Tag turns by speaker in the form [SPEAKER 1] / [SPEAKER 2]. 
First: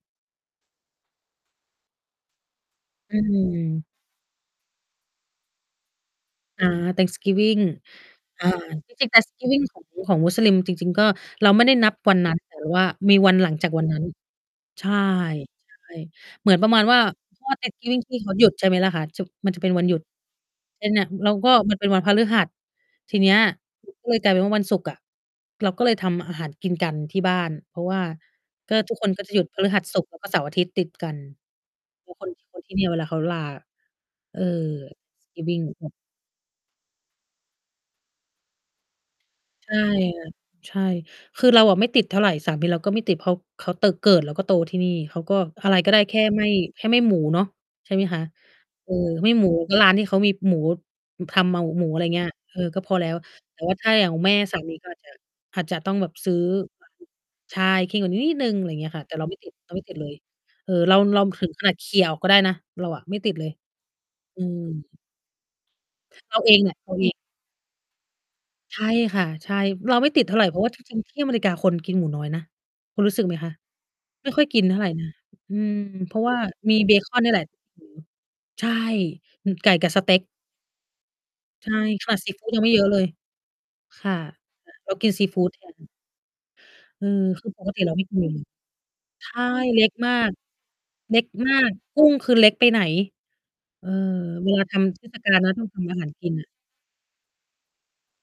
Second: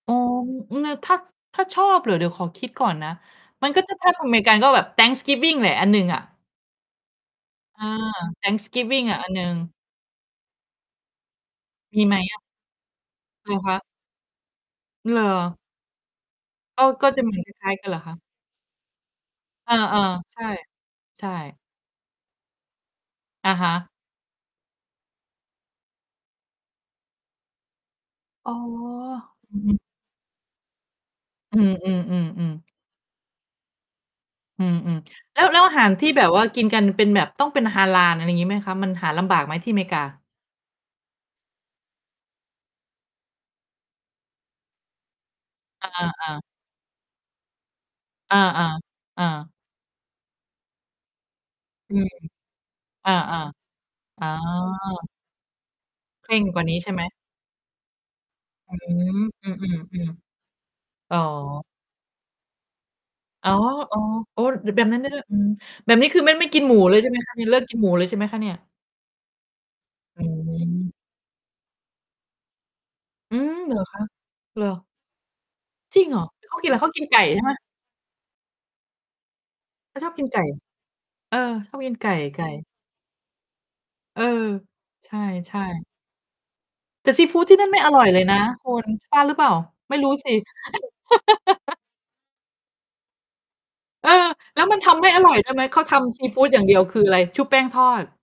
[SPEAKER 1] อ๋อ อือ น ถ้า ถ้าชอบเหรอ? เดี๋ยวขอคิดก่อนนะ
[SPEAKER 2] อื
[SPEAKER 1] มันก็
[SPEAKER 2] ม
[SPEAKER 1] จะ ถ้าทางอเมริกาก็แบบ Thanksgiving แหละ อันหนึ่งอะ
[SPEAKER 2] อา Thanksgiving
[SPEAKER 1] เออ
[SPEAKER 2] อ่า จร
[SPEAKER 1] Thanksgiving
[SPEAKER 2] ิง ๆ
[SPEAKER 1] อะ อันหนึ่ง
[SPEAKER 2] Thanksgiving ของ ของมุสลิมจริง ๆ ก็ เราไม่ได้นับ
[SPEAKER 1] มี
[SPEAKER 2] ว
[SPEAKER 1] ไ
[SPEAKER 2] ั
[SPEAKER 1] หม
[SPEAKER 2] นนั
[SPEAKER 1] อ
[SPEAKER 2] ้น
[SPEAKER 1] ะ?
[SPEAKER 2] แต่เรา ว่า มีวันห
[SPEAKER 1] เ
[SPEAKER 2] ล
[SPEAKER 1] หร
[SPEAKER 2] ัง
[SPEAKER 1] อ
[SPEAKER 2] จา
[SPEAKER 1] ค
[SPEAKER 2] กว
[SPEAKER 1] ะ?
[SPEAKER 2] ันนั้น ใช่
[SPEAKER 1] เหรอ?
[SPEAKER 2] ใช่ เหมือนประม
[SPEAKER 1] ก
[SPEAKER 2] าณ
[SPEAKER 1] ็
[SPEAKER 2] ว่า
[SPEAKER 1] ก็จะ เหมือน
[SPEAKER 2] ช่
[SPEAKER 1] ค
[SPEAKER 2] วง
[SPEAKER 1] ล้าย ๆ กันเหร
[SPEAKER 2] Thanksgiving
[SPEAKER 1] อค
[SPEAKER 2] ท
[SPEAKER 1] ะ?
[SPEAKER 2] ี่เขาหยุด ใช่ไหมล่ะคะ? ฉุก มันจะเป
[SPEAKER 1] เ
[SPEAKER 2] ็
[SPEAKER 1] อ
[SPEAKER 2] น
[SPEAKER 1] อ
[SPEAKER 2] วันหยุด
[SPEAKER 1] ๆ ใช่
[SPEAKER 2] เป็นน่ะ อือ
[SPEAKER 1] ใช
[SPEAKER 2] แล้วก็
[SPEAKER 1] ่
[SPEAKER 2] มันเป็นวันพฤหัส ทีเนี้ย
[SPEAKER 1] อะฮะ
[SPEAKER 2] มัน ก็เลยกลายเป็นว่า วันศุกร์อะ เราก็เลยทำอาหารกินกันที่บ้าน เพราะว่า
[SPEAKER 1] อ๋อ
[SPEAKER 2] ก็ ทุกคนก็จะหยุด
[SPEAKER 1] อื
[SPEAKER 2] พ
[SPEAKER 1] อฮ
[SPEAKER 2] ฤห
[SPEAKER 1] ึ
[SPEAKER 2] ัส ศุกร์ แล้ว ก็เสาร์อาทิตย์ติด กัน
[SPEAKER 1] อื
[SPEAKER 2] แล้วคน
[SPEAKER 1] อ
[SPEAKER 2] ค
[SPEAKER 1] ๆ
[SPEAKER 2] นท
[SPEAKER 1] ๆ ๆ
[SPEAKER 2] ี่เนี่ย เวลาเขาลาอะ เอ่อ
[SPEAKER 1] อืม
[SPEAKER 2] ส
[SPEAKER 1] ๆ แล้ว แล้
[SPEAKER 2] giving
[SPEAKER 1] วอาห
[SPEAKER 2] ค
[SPEAKER 1] า
[SPEAKER 2] ่
[SPEAKER 1] ร
[SPEAKER 2] ะ
[SPEAKER 1] ที่แบบว่ากินกัน เป็นแบบต้องเป็นฮาลาล อะไรงี้ไหมคะ? มันหาลำบากไหม ที
[SPEAKER 2] ใช
[SPEAKER 1] ่อ
[SPEAKER 2] ่
[SPEAKER 1] เมริก
[SPEAKER 2] ค
[SPEAKER 1] า?
[SPEAKER 2] ่ะ ใช่ คือเราอะไม่ติดเท่าไร สามีเราก็ไม่ติด เพราะเขาเตอะ เกิดแล้วก็โตที่นี่ เขาก็อะไร
[SPEAKER 1] อ
[SPEAKER 2] ก็ได้ แค่
[SPEAKER 1] า
[SPEAKER 2] ไ
[SPEAKER 1] ๆ ๆ
[SPEAKER 2] ม่ แค่ไม่หมูเนาะ ใช่ไหมคะ
[SPEAKER 1] อา
[SPEAKER 2] เออ
[SPEAKER 1] ๆ อ
[SPEAKER 2] ไม่หมู
[SPEAKER 1] า
[SPEAKER 2] ก็ร้านที่เขามีหมู อ ทำเมา หมู
[SPEAKER 1] อื
[SPEAKER 2] อะไร
[SPEAKER 1] ม
[SPEAKER 2] เงี้ย เออ ก็พอแล
[SPEAKER 1] อ
[SPEAKER 2] ้
[SPEAKER 1] า
[SPEAKER 2] ว แต่ว่า ถ้าอย่างข
[SPEAKER 1] ๆ
[SPEAKER 2] อ
[SPEAKER 1] อ๋
[SPEAKER 2] ง
[SPEAKER 1] อ
[SPEAKER 2] แม่สามี ก็อาจจะ อาจจะต้องแบบ
[SPEAKER 1] เค
[SPEAKER 2] ซื้
[SPEAKER 1] ร
[SPEAKER 2] อ
[SPEAKER 1] ่งกว่านี้
[SPEAKER 2] ว
[SPEAKER 1] ใช
[SPEAKER 2] ัต
[SPEAKER 1] ่ไห
[SPEAKER 2] ถ
[SPEAKER 1] ม?
[SPEAKER 2] ุดิบ ใช่ เคร่งกว่านี้นิดหนึ่ง อะไร
[SPEAKER 1] อื
[SPEAKER 2] เงี้ยค่ะ แต
[SPEAKER 1] ม
[SPEAKER 2] ่เราไม่
[SPEAKER 1] อ
[SPEAKER 2] ต
[SPEAKER 1] ื
[SPEAKER 2] ิด เราไม่ติดเล
[SPEAKER 1] อ
[SPEAKER 2] ย
[SPEAKER 1] ๆ
[SPEAKER 2] เออ เรา
[SPEAKER 1] ๆ อ๋
[SPEAKER 2] เ
[SPEAKER 1] อ
[SPEAKER 2] ราถึงขนาดเขี่ยออกก็ได้นะ เราอะไม่ติดเล
[SPEAKER 1] อ๋อ
[SPEAKER 2] ย
[SPEAKER 1] ๆ โ
[SPEAKER 2] อ
[SPEAKER 1] อ้
[SPEAKER 2] ื
[SPEAKER 1] ร
[SPEAKER 2] ม
[SPEAKER 1] ดึ แบบนั้นได้ด้วย อืม แบบนี้คือไม่
[SPEAKER 2] เร
[SPEAKER 1] ไ
[SPEAKER 2] า
[SPEAKER 1] ม่
[SPEAKER 2] เอ
[SPEAKER 1] กิ
[SPEAKER 2] ง
[SPEAKER 1] น
[SPEAKER 2] แห
[SPEAKER 1] ห
[SPEAKER 2] ล
[SPEAKER 1] มู
[SPEAKER 2] ะ เร
[SPEAKER 1] เล
[SPEAKER 2] า
[SPEAKER 1] ย ใ
[SPEAKER 2] เ
[SPEAKER 1] ช
[SPEAKER 2] อ
[SPEAKER 1] ่ไ
[SPEAKER 2] ง
[SPEAKER 1] หมคะ? นี่เลิกกินหมูเลย ใช่ไหมคะเนี่ย?
[SPEAKER 2] ใช่ค่ะ ใช่ เราไม่
[SPEAKER 1] อ
[SPEAKER 2] ติดเท่าไร เพราะว่า จ
[SPEAKER 1] ืม
[SPEAKER 2] ริง ๆ ที่อเมริกาคน กินหมูน้อยนะ คุณรู้สึกไห
[SPEAKER 1] อื
[SPEAKER 2] มคะ?
[SPEAKER 1] ม เหรอคะ?
[SPEAKER 2] ไม่ค่อยก
[SPEAKER 1] เ
[SPEAKER 2] ิ
[SPEAKER 1] หร
[SPEAKER 2] น
[SPEAKER 1] อ?
[SPEAKER 2] เท่าไรนะ อืม
[SPEAKER 1] จริง
[SPEAKER 2] เพ
[SPEAKER 1] เห
[SPEAKER 2] ร
[SPEAKER 1] ร
[SPEAKER 2] าะ
[SPEAKER 1] อ?
[SPEAKER 2] ว่า
[SPEAKER 1] คือเขา กิ
[SPEAKER 2] ม
[SPEAKER 1] นไร?
[SPEAKER 2] ี
[SPEAKER 1] เข
[SPEAKER 2] เ
[SPEAKER 1] า
[SPEAKER 2] บ
[SPEAKER 1] กิน
[SPEAKER 2] ค
[SPEAKER 1] ไ
[SPEAKER 2] อ
[SPEAKER 1] ก
[SPEAKER 2] น
[SPEAKER 1] ่
[SPEAKER 2] เนี่ย
[SPEAKER 1] ใ
[SPEAKER 2] แ
[SPEAKER 1] ช
[SPEAKER 2] หล
[SPEAKER 1] ่
[SPEAKER 2] ะ
[SPEAKER 1] ไหม?
[SPEAKER 2] หมู ใช่ อือ ไก่กับ
[SPEAKER 1] เข
[SPEAKER 2] ส
[SPEAKER 1] าช
[SPEAKER 2] เต
[SPEAKER 1] อบ
[SPEAKER 2] ๊ก
[SPEAKER 1] กินไก่ เออ
[SPEAKER 2] ใช
[SPEAKER 1] ช
[SPEAKER 2] ่
[SPEAKER 1] อบกิน
[SPEAKER 2] ข
[SPEAKER 1] ไก
[SPEAKER 2] น
[SPEAKER 1] ่
[SPEAKER 2] าดซี
[SPEAKER 1] ไก
[SPEAKER 2] ฟูดยัง
[SPEAKER 1] ่
[SPEAKER 2] ไม่เยอะเลย ค่ะ
[SPEAKER 1] เออ
[SPEAKER 2] อ่า เราก
[SPEAKER 1] ใ
[SPEAKER 2] ิ
[SPEAKER 1] ช
[SPEAKER 2] นซีฟูด แ
[SPEAKER 1] ่
[SPEAKER 2] ท
[SPEAKER 1] ๆ
[SPEAKER 2] น เ
[SPEAKER 1] แ
[SPEAKER 2] อ
[SPEAKER 1] ต
[SPEAKER 2] อ
[SPEAKER 1] ่ซีฟู
[SPEAKER 2] ค
[SPEAKER 1] ด
[SPEAKER 2] ื
[SPEAKER 1] ท
[SPEAKER 2] อ
[SPEAKER 1] ี่
[SPEAKER 2] ป
[SPEAKER 1] นั่
[SPEAKER 2] ก
[SPEAKER 1] นไม
[SPEAKER 2] ต
[SPEAKER 1] ่
[SPEAKER 2] ิ
[SPEAKER 1] อ
[SPEAKER 2] เรา
[SPEAKER 1] ร
[SPEAKER 2] ไ
[SPEAKER 1] ่
[SPEAKER 2] ม่
[SPEAKER 1] อย
[SPEAKER 2] ก
[SPEAKER 1] เ
[SPEAKER 2] ิ
[SPEAKER 1] ล
[SPEAKER 2] น เ
[SPEAKER 1] ยน
[SPEAKER 2] ล
[SPEAKER 1] ะ
[SPEAKER 2] ย
[SPEAKER 1] คุณ ว่า
[SPEAKER 2] ใช
[SPEAKER 1] หรือเ
[SPEAKER 2] ่
[SPEAKER 1] ปล่า?
[SPEAKER 2] เล็ก
[SPEAKER 1] ไม่ร
[SPEAKER 2] ม
[SPEAKER 1] ู
[SPEAKER 2] า
[SPEAKER 1] ้ส
[SPEAKER 2] ก
[SPEAKER 1] ิ
[SPEAKER 2] เล็กมาก กุ้งคือเล็กไปไหน เออ
[SPEAKER 1] เออ
[SPEAKER 2] เว
[SPEAKER 1] แ
[SPEAKER 2] ล
[SPEAKER 1] ล้
[SPEAKER 2] า
[SPEAKER 1] ว
[SPEAKER 2] ท
[SPEAKER 1] มันท
[SPEAKER 2] ำ เ
[SPEAKER 1] ำ
[SPEAKER 2] ท
[SPEAKER 1] ไม่
[SPEAKER 2] ศ
[SPEAKER 1] อ
[SPEAKER 2] ก
[SPEAKER 1] ร
[SPEAKER 2] า
[SPEAKER 1] ่อ
[SPEAKER 2] ล
[SPEAKER 1] ย ไ
[SPEAKER 2] น
[SPEAKER 1] ด้
[SPEAKER 2] ะ
[SPEAKER 1] ไห
[SPEAKER 2] ต
[SPEAKER 1] ม?
[SPEAKER 2] ้อง
[SPEAKER 1] เ
[SPEAKER 2] ท
[SPEAKER 1] ขา
[SPEAKER 2] ำอ
[SPEAKER 1] ท
[SPEAKER 2] าหาร
[SPEAKER 1] ำซ
[SPEAKER 2] ก
[SPEAKER 1] ี
[SPEAKER 2] ิน
[SPEAKER 1] ฟู
[SPEAKER 2] น่ะ
[SPEAKER 1] ดอย่างเดียวคืออะไร? ชุบแป้งทอด